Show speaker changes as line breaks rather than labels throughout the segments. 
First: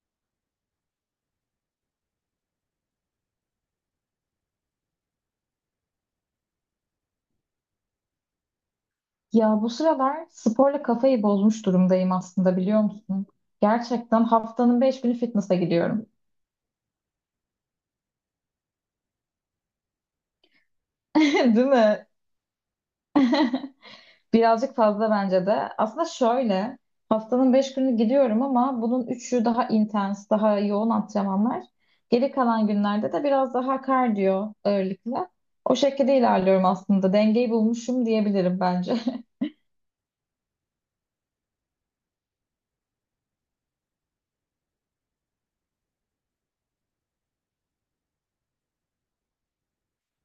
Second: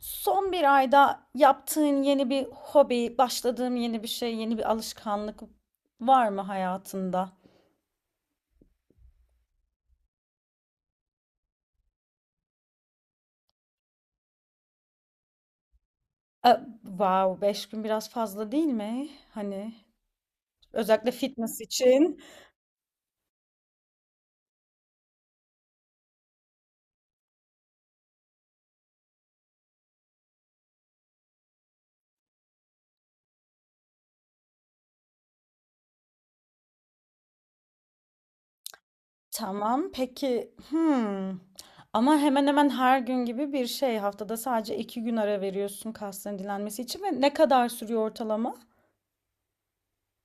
Son bir ayda yaptığın yeni bir hobi, başladığın yeni bir şey, yeni bir alışkanlık var mı hayatında?
Ya bu sıralar sporla kafayı bozmuş durumdayım aslında, biliyor musun? Gerçekten haftanın beş günü fitness'a gidiyorum.
E, wow, beş gün biraz fazla değil mi? Hani özellikle fitness
Değil mi?
için.
Birazcık fazla bence de. Aslında şöyle, haftanın beş günü gidiyorum ama bunun üçü daha intens, daha yoğun antrenmanlar. Geri kalan günlerde de biraz daha kardiyo ağırlıklı. O şekilde ilerliyorum aslında. Dengeyi bulmuşum diyebilirim bence.
Tamam, peki. Hmm. Ama hemen hemen her gün gibi bir şey. Haftada sadece iki gün ara veriyorsun kasların dinlenmesi için ve ne kadar sürüyor ortalama?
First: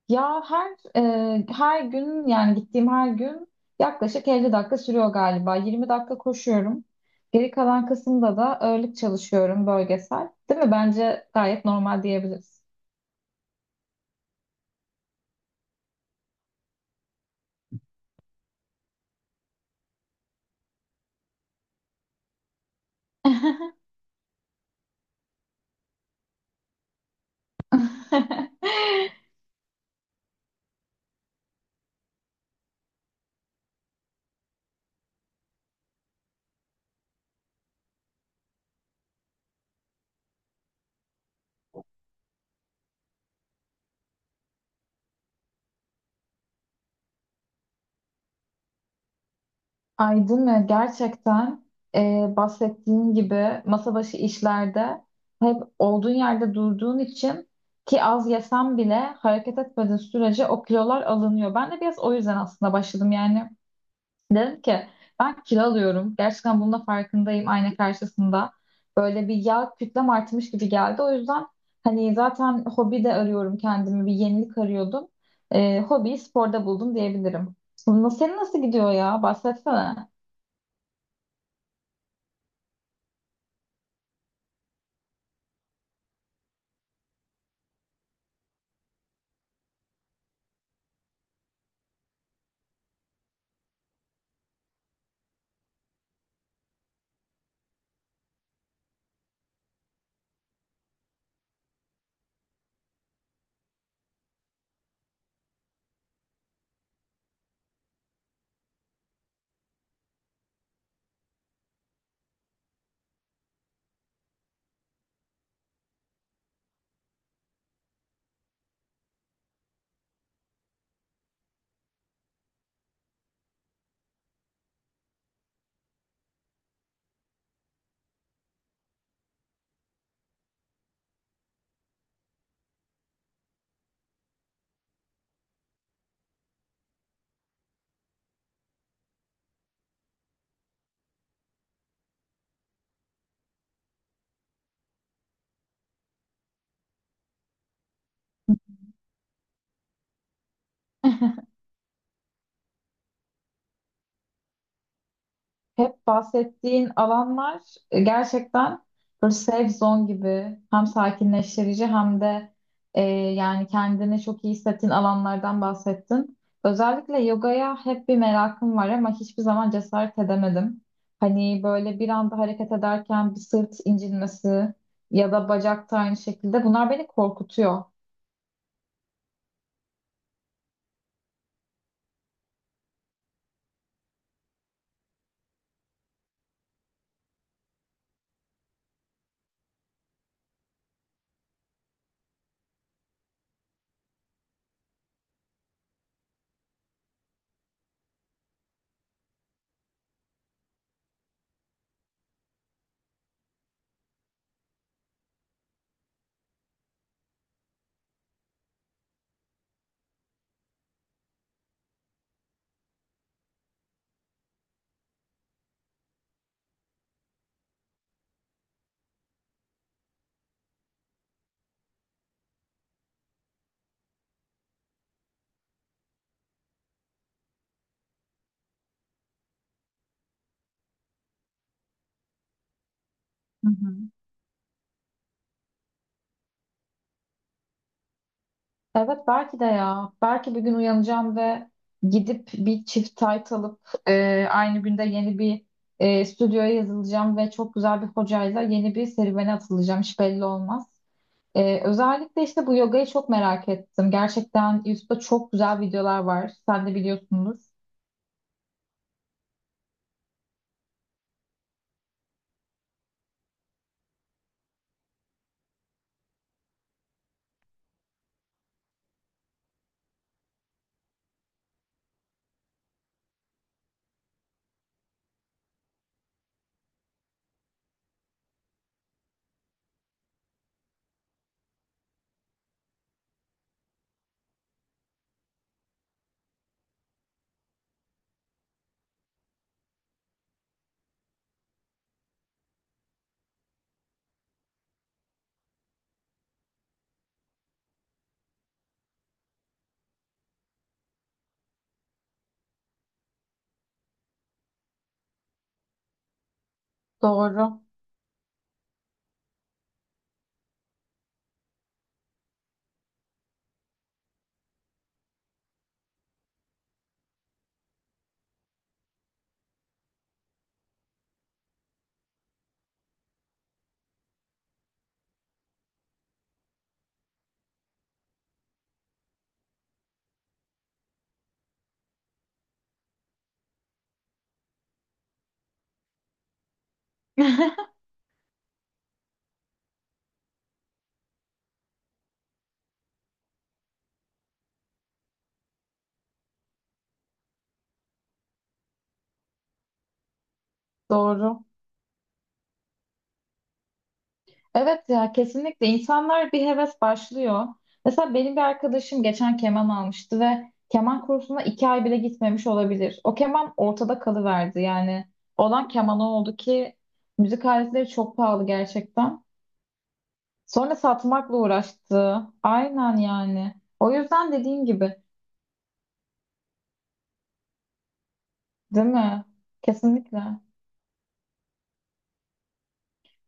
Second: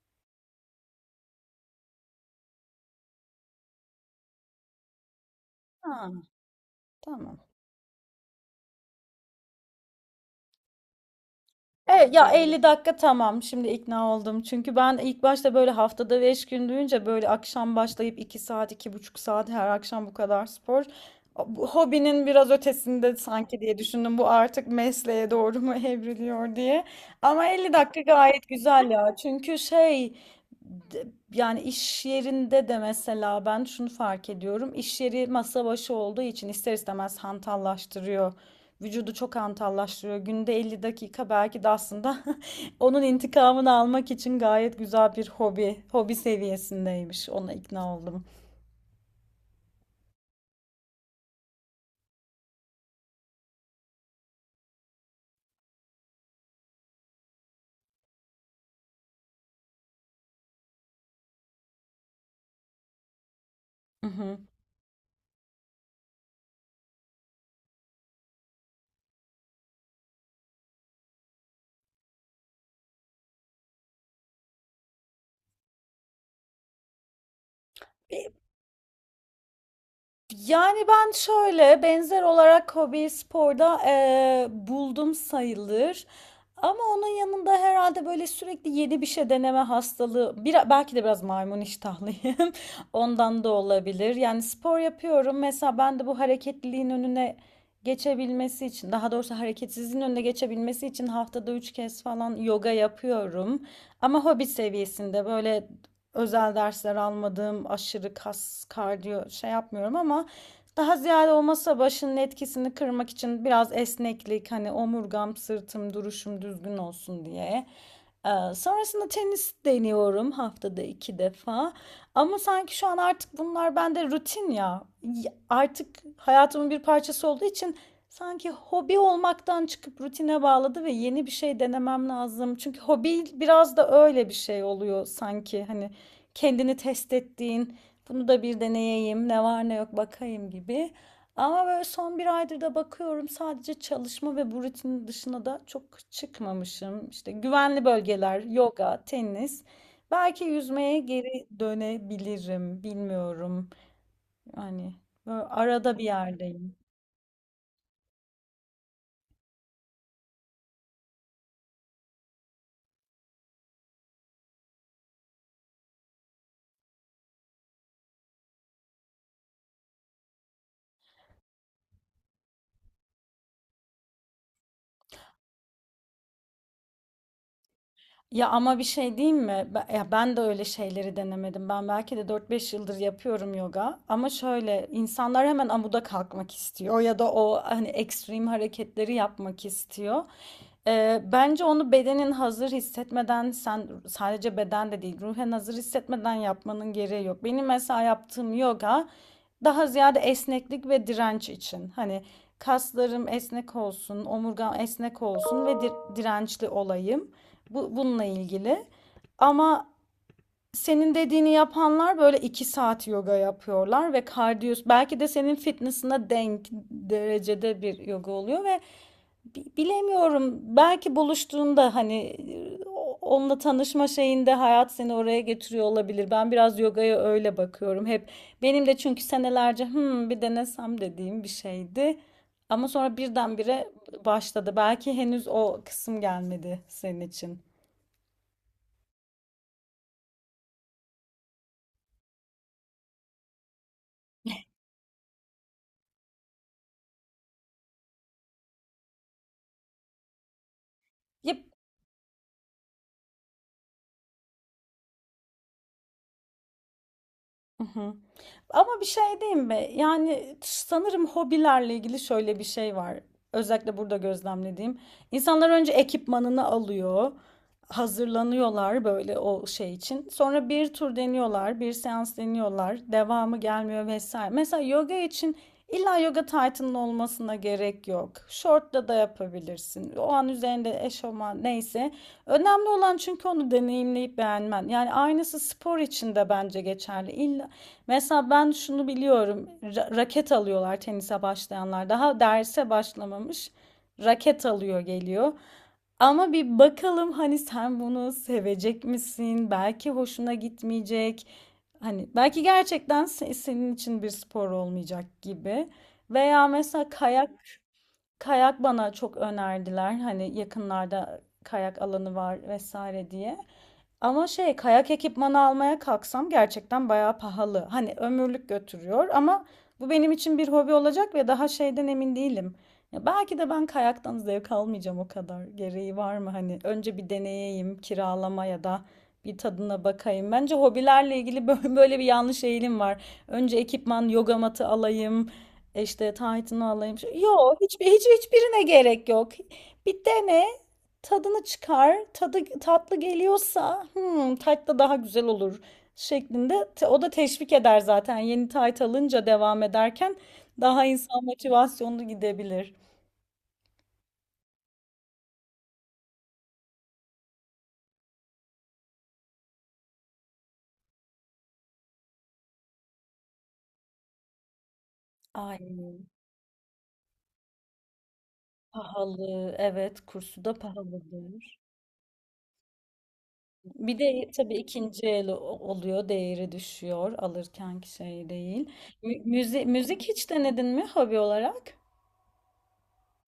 Ya her gün yani gittiğim her gün yaklaşık 50 dakika sürüyor galiba. 20
Ha,
dakika koşuyorum.
tamam.
Geri kalan kısımda da ağırlık çalışıyorum bölgesel. Değil mi? Bence gayet normal
Evet ya,
diyebiliriz.
50 dakika tamam, şimdi ikna oldum. Çünkü ben ilk başta böyle haftada 5 gün duyunca böyle akşam başlayıp 2 saat, iki buçuk saat her akşam bu kadar spor. Bu hobinin biraz ötesinde sanki diye düşündüm. Bu artık mesleğe doğru mu evriliyor diye. Ama 50 dakika gayet güzel ya. Çünkü yani iş yerinde de mesela ben şunu fark ediyorum. İş yeri masa başı olduğu için ister istemez hantallaştırıyor. Vücudu çok hantallaştırıyor. Günde 50 dakika belki de aslında onun intikamını almak için gayet güzel bir hobi. Hobi seviyesindeymiş. Ona ikna oldum.
Aydın ve gerçekten bahsettiğin gibi masa başı işlerde hep olduğun yerde durduğun için ki az yesem bile hareket etmediğin sürece o kilolar alınıyor. Ben de biraz o yüzden aslında başladım yani.
Hı hı.
Dedim ki ben kilo alıyorum. Gerçekten bunun da farkındayım ayna karşısında. Böyle bir yağ kütlem artmış gibi geldi. O yüzden hani zaten hobi de arıyorum kendimi. Bir yenilik arıyordum. Hobiyi sporda buldum diyebilirim. Senin nasıl gidiyor ya? Bahsetsene.
Yani ben şöyle benzer olarak hobi sporda buldum sayılır. Ama onun yanında herhalde böyle sürekli yeni bir şey deneme hastalığı, bir, belki de biraz maymun iştahlıyım. Ondan da olabilir. Yani spor yapıyorum. Mesela ben de bu hareketliliğin önüne geçebilmesi için, daha doğrusu hareketsizliğin önüne geçebilmesi için haftada üç kez falan yoga yapıyorum. Ama hobi seviyesinde böyle özel dersler almadım, aşırı kas, kardiyo şey yapmıyorum, ama daha ziyade o masa başının etkisini kırmak için biraz esneklik, hani omurgam, sırtım, duruşum düzgün olsun diye. Sonrasında tenis deniyorum haftada iki defa. Ama sanki şu an artık bunlar bende rutin ya. Artık hayatımın bir parçası olduğu için sanki hobi olmaktan çıkıp rutine bağladı ve yeni bir şey denemem lazım. Çünkü hobi biraz da öyle bir şey oluyor sanki. Hani kendini test ettiğin, bunu da bir deneyeyim, ne var ne yok bakayım gibi. Ama böyle son bir aydır da bakıyorum sadece çalışma ve bu rutinin dışına da çok çıkmamışım. İşte güvenli bölgeler, yoga, tenis. Belki yüzmeye geri dönebilirim, bilmiyorum. Yani böyle arada bir
Hep
yerdeyim.
bahsettiğin alanlar, gerçekten böyle safe zone gibi, hem sakinleştirici hem de yani kendini çok iyi hissettiğin alanlardan bahsettin. Özellikle yogaya hep bir merakım var ama hiçbir zaman cesaret edemedim. Hani böyle bir anda hareket ederken bir sırt incinmesi ya da bacakta aynı şekilde, bunlar beni korkutuyor.
Ya ama bir şey diyeyim mi? Ya ben de öyle şeyleri denemedim. Ben belki de dört beş yıldır yapıyorum yoga. Ama şöyle insanlar hemen amuda kalkmak istiyor ya da o hani ekstrem hareketleri yapmak istiyor. Bence onu bedenin hazır hissetmeden, sen sadece beden de değil ruhen hazır hissetmeden yapmanın gereği yok. Benim mesela yaptığım yoga daha ziyade esneklik ve direnç için. Hani kaslarım esnek olsun, omurgam esnek olsun ve dirençli olayım. Bu, bununla ilgili. Ama senin dediğini yapanlar böyle 2 saat yoga yapıyorlar ve kardiyo belki de senin fitness'ına denk derecede bir yoga oluyor ve bilemiyorum, belki buluştuğunda hani e, onunla tanışma şeyinde hayat seni oraya getiriyor olabilir. Ben biraz yogaya öyle bakıyorum. Hep benim de çünkü senelerce, hmm, bir denesem dediğim bir şeydi. Ama sonra
Hı
birdenbire
hı.
başladı. Belki henüz o kısım gelmedi senin için.
Evet, belki de ya. Belki bir gün uyanacağım ve gidip bir çift tayt alıp aynı günde yeni bir stüdyoya yazılacağım ve çok güzel bir hocayla yeni bir serüvene atılacağım. Hiç belli olmaz.
Ya.
Özellikle işte bu yogayı çok merak ettim. Gerçekten YouTube'da çok güzel videolar var. Sen de biliyorsundur.
Hı hı. Ama bir şey diyeyim mi? Yani sanırım hobilerle ilgili şöyle bir şey var. Özellikle burada gözlemlediğim. İnsanlar önce ekipmanını alıyor, hazırlanıyorlar böyle o şey için. Sonra bir tur deniyorlar, bir seans deniyorlar, devamı gelmiyor vesaire. Mesela yoga için illa yoga taytının olmasına gerek yok. Şortla da yapabilirsin. O an üzerinde eşofman neyse. Önemli olan çünkü onu deneyimleyip beğenmen. Yani aynısı spor için de bence geçerli. Mesela ben şunu biliyorum. Raket alıyorlar tenise başlayanlar. Daha derse başlamamış raket alıyor geliyor. Ama bir bakalım hani sen bunu sevecek misin? Belki hoşuna gitmeyecek. Hani belki gerçekten senin için bir spor olmayacak gibi. Veya mesela kayak.
Doğru.
Kayak bana çok önerdiler. Hani yakınlarda kayak alanı var vesaire diye. Ama şey, kayak ekipmanı almaya kalksam gerçekten bayağı pahalı. Hani ömürlük götürüyor ama bu benim için bir hobi olacak ve daha şeyden emin değilim. Ya belki de ben kayaktan zevk almayacağım o kadar. Gereği var mı hani? Önce bir deneyeyim, kiralama ya da bir tadına bakayım. Bence hobilerle ilgili böyle bir yanlış eğilim var. Önce ekipman, yoga matı alayım. İşte Titan'ı alayım. Yok, hiçbirine gerek yok. Bir dene, tadını çıkar. Tadı tatlı geliyorsa, hmm, tatlı daha güzel olur şeklinde. O da teşvik eder zaten. Yeni Titan alınca devam ederken daha insan
Doğru.
motivasyonlu gidebilir.
Evet ya, kesinlikle insanlar bir heves başlıyor. Mesela benim bir arkadaşım geçen keman almıştı ve keman kursuna iki ay bile gitmemiş olabilir. O keman ortada kalıverdi yani.
Ay,
Olan keman o oldu ki müzik aletleri çok pahalı gerçekten.
pahalı. Evet, kursu da
Sonra satmakla
pahalıdır.
uğraştı. Aynen yani. O
Bir de
yüzden
tabii
dediğim gibi.
ikinci el oluyor, değeri düşüyor, alırkenki şey değil.
Değil mi?
Müzik hiç
Kesinlikle.
denedin mi hobi olarak?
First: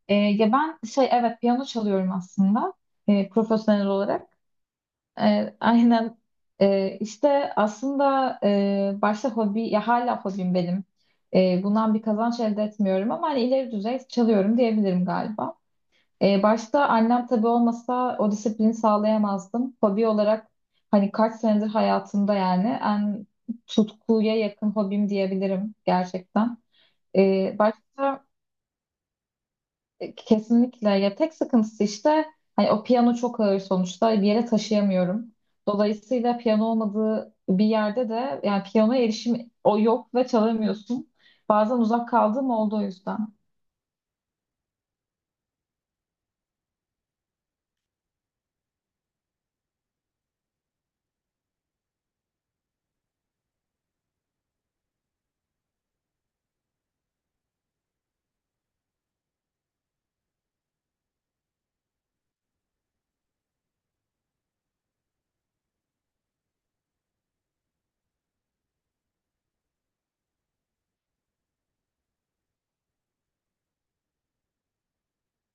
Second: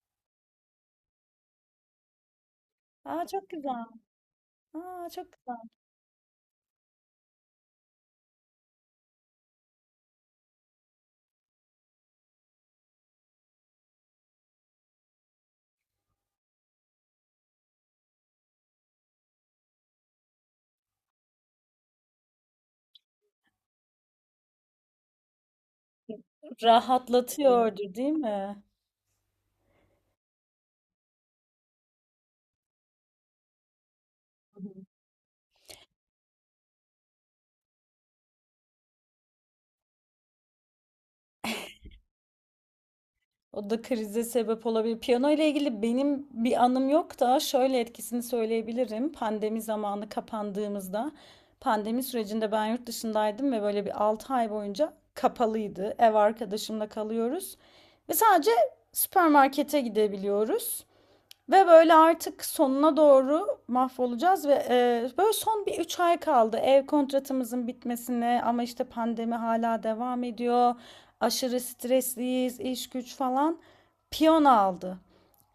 Ya ben şey evet piyano çalıyorum aslında,
Aa, çok güzel.
profesyonel olarak.
Aa, çok
E,
güzel.
aynen işte aslında başta hobi, ya hala hobim benim. Bundan bir kazanç elde etmiyorum ama hani ileri düzey çalıyorum diyebilirim galiba. Başta annem tabii olmasa o disiplini sağlayamazdım. Hobi olarak hani kaç senedir hayatımda yani en tutkuya yakın hobim diyebilirim gerçekten. E,
Rahatlatıyordur değil
başta
mi?
Kesinlikle. Ya tek sıkıntısı işte, hani o piyano çok ağır sonuçta, bir yere taşıyamıyorum. Dolayısıyla piyano olmadığı bir yerde de yani piyanoya erişim o yok ve çalamıyorsun. Bazen uzak kaldığım oldu o yüzden.
O da krize sebep olabilir. Piyano ile ilgili benim bir anım yok da şöyle etkisini söyleyebilirim. Pandemi zamanı kapandığımızda, pandemi sürecinde ben yurt dışındaydım ve böyle bir 6 ay boyunca kapalıydı. Ev arkadaşımla kalıyoruz ve sadece süpermarkete gidebiliyoruz. Ve böyle artık sonuna doğru mahvolacağız ve böyle son bir 3 ay kaldı ev kontratımızın bitmesine, ama işte pandemi hala devam ediyor. Aşırı stresliyiz, iş güç falan. Piyano aldı.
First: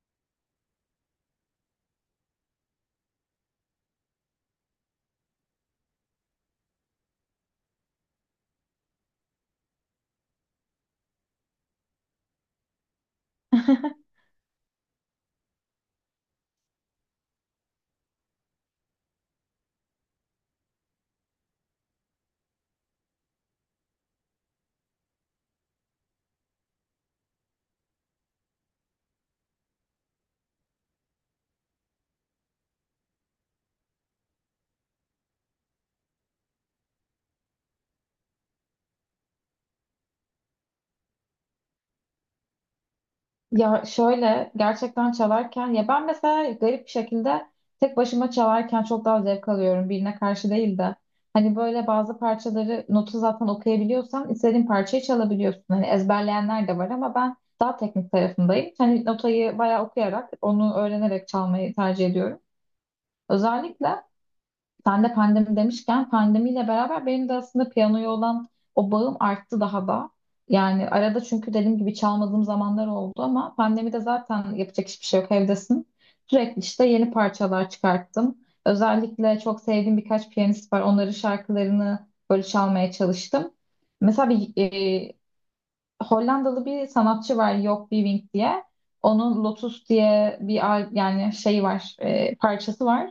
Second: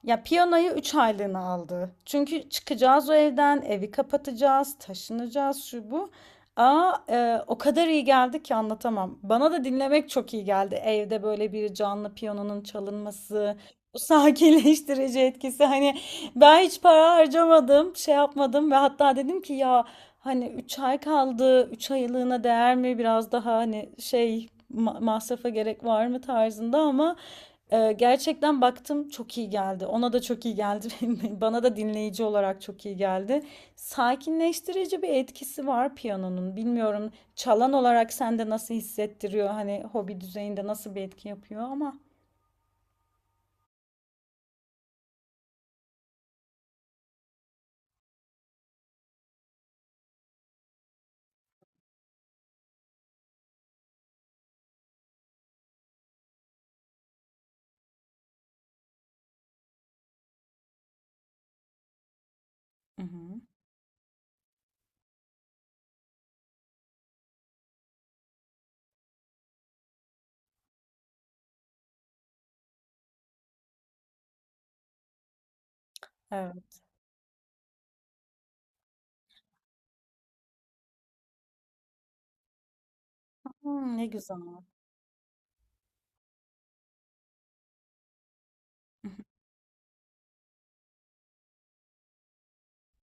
Ya piyanoyu 3 aylığına aldı. Çünkü çıkacağız o evden, evi kapatacağız, taşınacağız şu bu. Aa, o kadar iyi geldi ki anlatamam. Bana da dinlemek çok iyi geldi. Evde böyle bir canlı piyanonun çalınması, sakinleştirici etkisi. Hani ben hiç para harcamadım, şey yapmadım ve hatta dedim ki ya, hani 3 ay kaldı, 3 aylığına değer mi? Biraz daha hani şey, masrafa gerek var mı tarzında, ama gerçekten baktım çok iyi geldi. Ona da çok iyi geldi. Bana da dinleyici olarak çok iyi geldi. Sakinleştirici bir etkisi var piyanonun. Bilmiyorum, çalan olarak sende nasıl hissettiriyor? Hani hobi düzeyinde nasıl bir etki yapıyor ama.
Ya şöyle gerçekten çalarken ya ben mesela garip bir şekilde tek başıma çalarken çok daha zevk alıyorum, birine karşı değil de. Hani böyle bazı parçaları, notu zaten okuyabiliyorsan istediğin parçayı çalabiliyorsun. Hani ezberleyenler de var ama ben daha teknik tarafındayım. Hani notayı bayağı okuyarak, onu öğrenerek çalmayı tercih ediyorum.
Hı hı.
Özellikle sen de pandemi demişken, pandemiyle beraber benim de aslında piyanoya olan o bağım arttı daha da. Yani arada, çünkü dediğim gibi çalmadığım zamanlar oldu ama pandemide zaten yapacak hiçbir şey yok, evdesin. Sürekli
Evet.
işte yeni parçalar çıkarttım. Özellikle çok sevdiğim birkaç piyanist var. Onların şarkılarını böyle çalmaya çalıştım.
Hımm, ne
Mesela
güzel.
bir Hollandalı bir sanatçı var, Joop Wiewink diye. Onun Lotus diye yani şey var, parçası var,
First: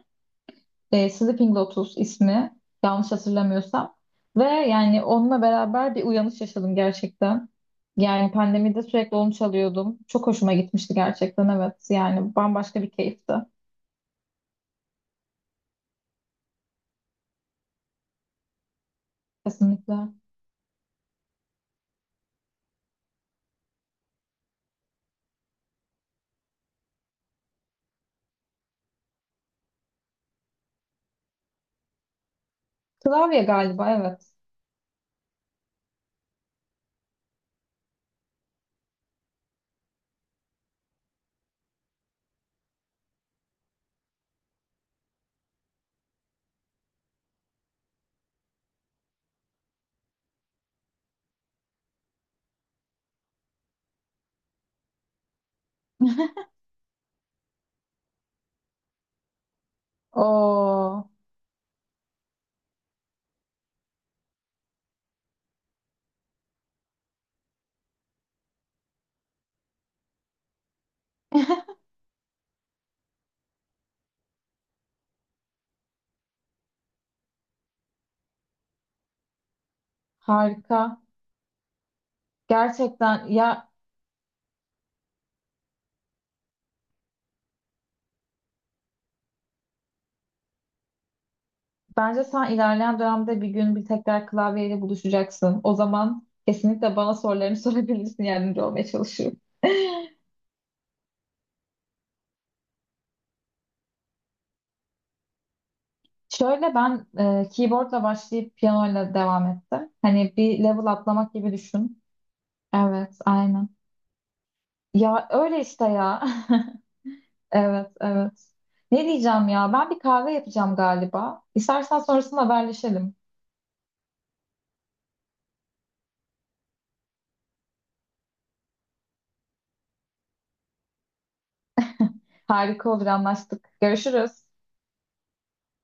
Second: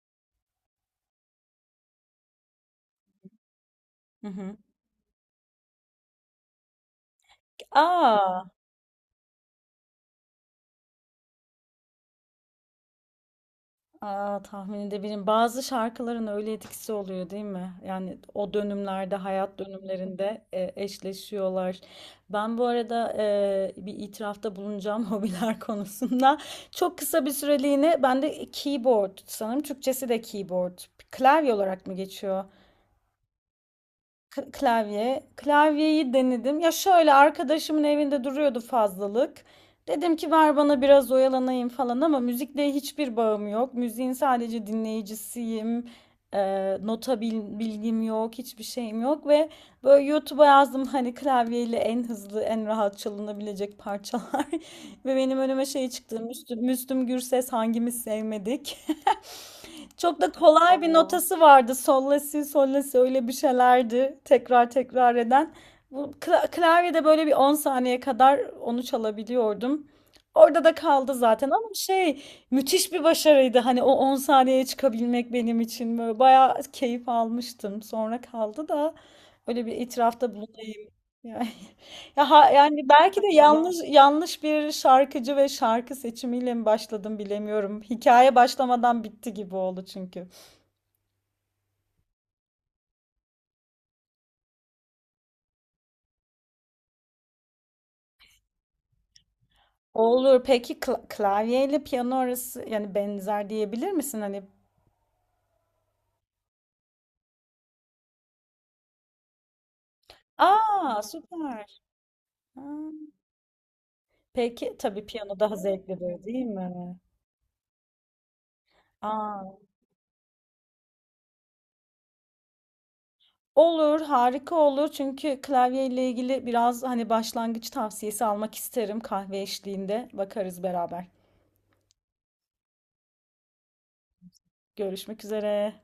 Sleeping Lotus ismi, yanlış hatırlamıyorsam.
Hı
Ve
hı.
yani onunla beraber bir uyanış yaşadım gerçekten. Yani
A!
pandemide sürekli onu çalıyordum. Çok hoşuma gitmişti gerçekten, evet. Yani bambaşka bir keyifti.
A, tahmin edebilirim. Bazı şarkıların öyle etkisi oluyor değil mi? Yani o dönümlerde, hayat
Kesinlikle.
dönümlerinde, eşleşiyorlar. Ben bu arada, bir itirafta bulunacağım hobiler konusunda. Çok kısa bir süreliğine ben de keyboard, sanırım Türkçesi de keyboard. Klavye olarak mı geçiyor?
Klavye galiba, evet.
Klavye. Klavyeyi denedim. Ya şöyle arkadaşımın evinde duruyordu fazlalık. Dedim ki ver bana biraz oyalanayım falan, ama müzikle hiçbir bağım yok. Müziğin sadece dinleyicisiyim. Nota bilgim yok, hiçbir şeyim yok ve böyle YouTube'a yazdım hani klavyeyle en hızlı, en rahat çalınabilecek parçalar. Ve benim önüme şey çıktı. Müslüm, Müslüm Gürses hangimiz sevmedik? Çok da kolay bir Allah
Oo,
notası vardı. Sol la si, sol la si öyle bir şeylerdi. Tekrar tekrar eden. Bu klavyede böyle bir 10 saniye kadar onu çalabiliyordum. Orada da kaldı zaten, ama şey, müthiş bir başarıydı. Hani o 10 saniyeye çıkabilmek benim için böyle bayağı keyif almıştım. Sonra kaldı da, öyle bir itirafta bulunayım.
harika.
Yani. Yani belki de
Gerçekten ya,
yanlış bir şarkıcı ve şarkı seçimiyle mi başladım bilemiyorum. Hikaye başlamadan bitti gibi oldu çünkü.
bence sen ilerleyen dönemde bir gün bir tekrar klavyeyle buluşacaksın. O zaman kesinlikle bana sorularını sorabilirsin, yardımcı olmaya çalışırım.
Olur. Peki klavyeyle piyano arası, yani benzer diyebilir misin hani?
Şöyle, ben keyboardla başlayıp piyanoyla devam ettim. Hani bir level
Aa,
atlamak gibi
süper.
düşün.
Ha.
Evet, aynen.
Peki tabii
Ya
piyano daha
öyle işte ya.
zevklidir değil mi?
Evet, evet. Ne
Aa,
diyeceğim ya? Ben bir kahve yapacağım galiba. İstersen sonrasında haberleşelim.
olur, harika olur. Çünkü klavyeyle ilgili biraz hani başlangıç tavsiyesi almak isterim kahve eşliğinde. Bakarız beraber.
Harika olur, anlaştık. Görüşürüz.
Görüşmek üzere.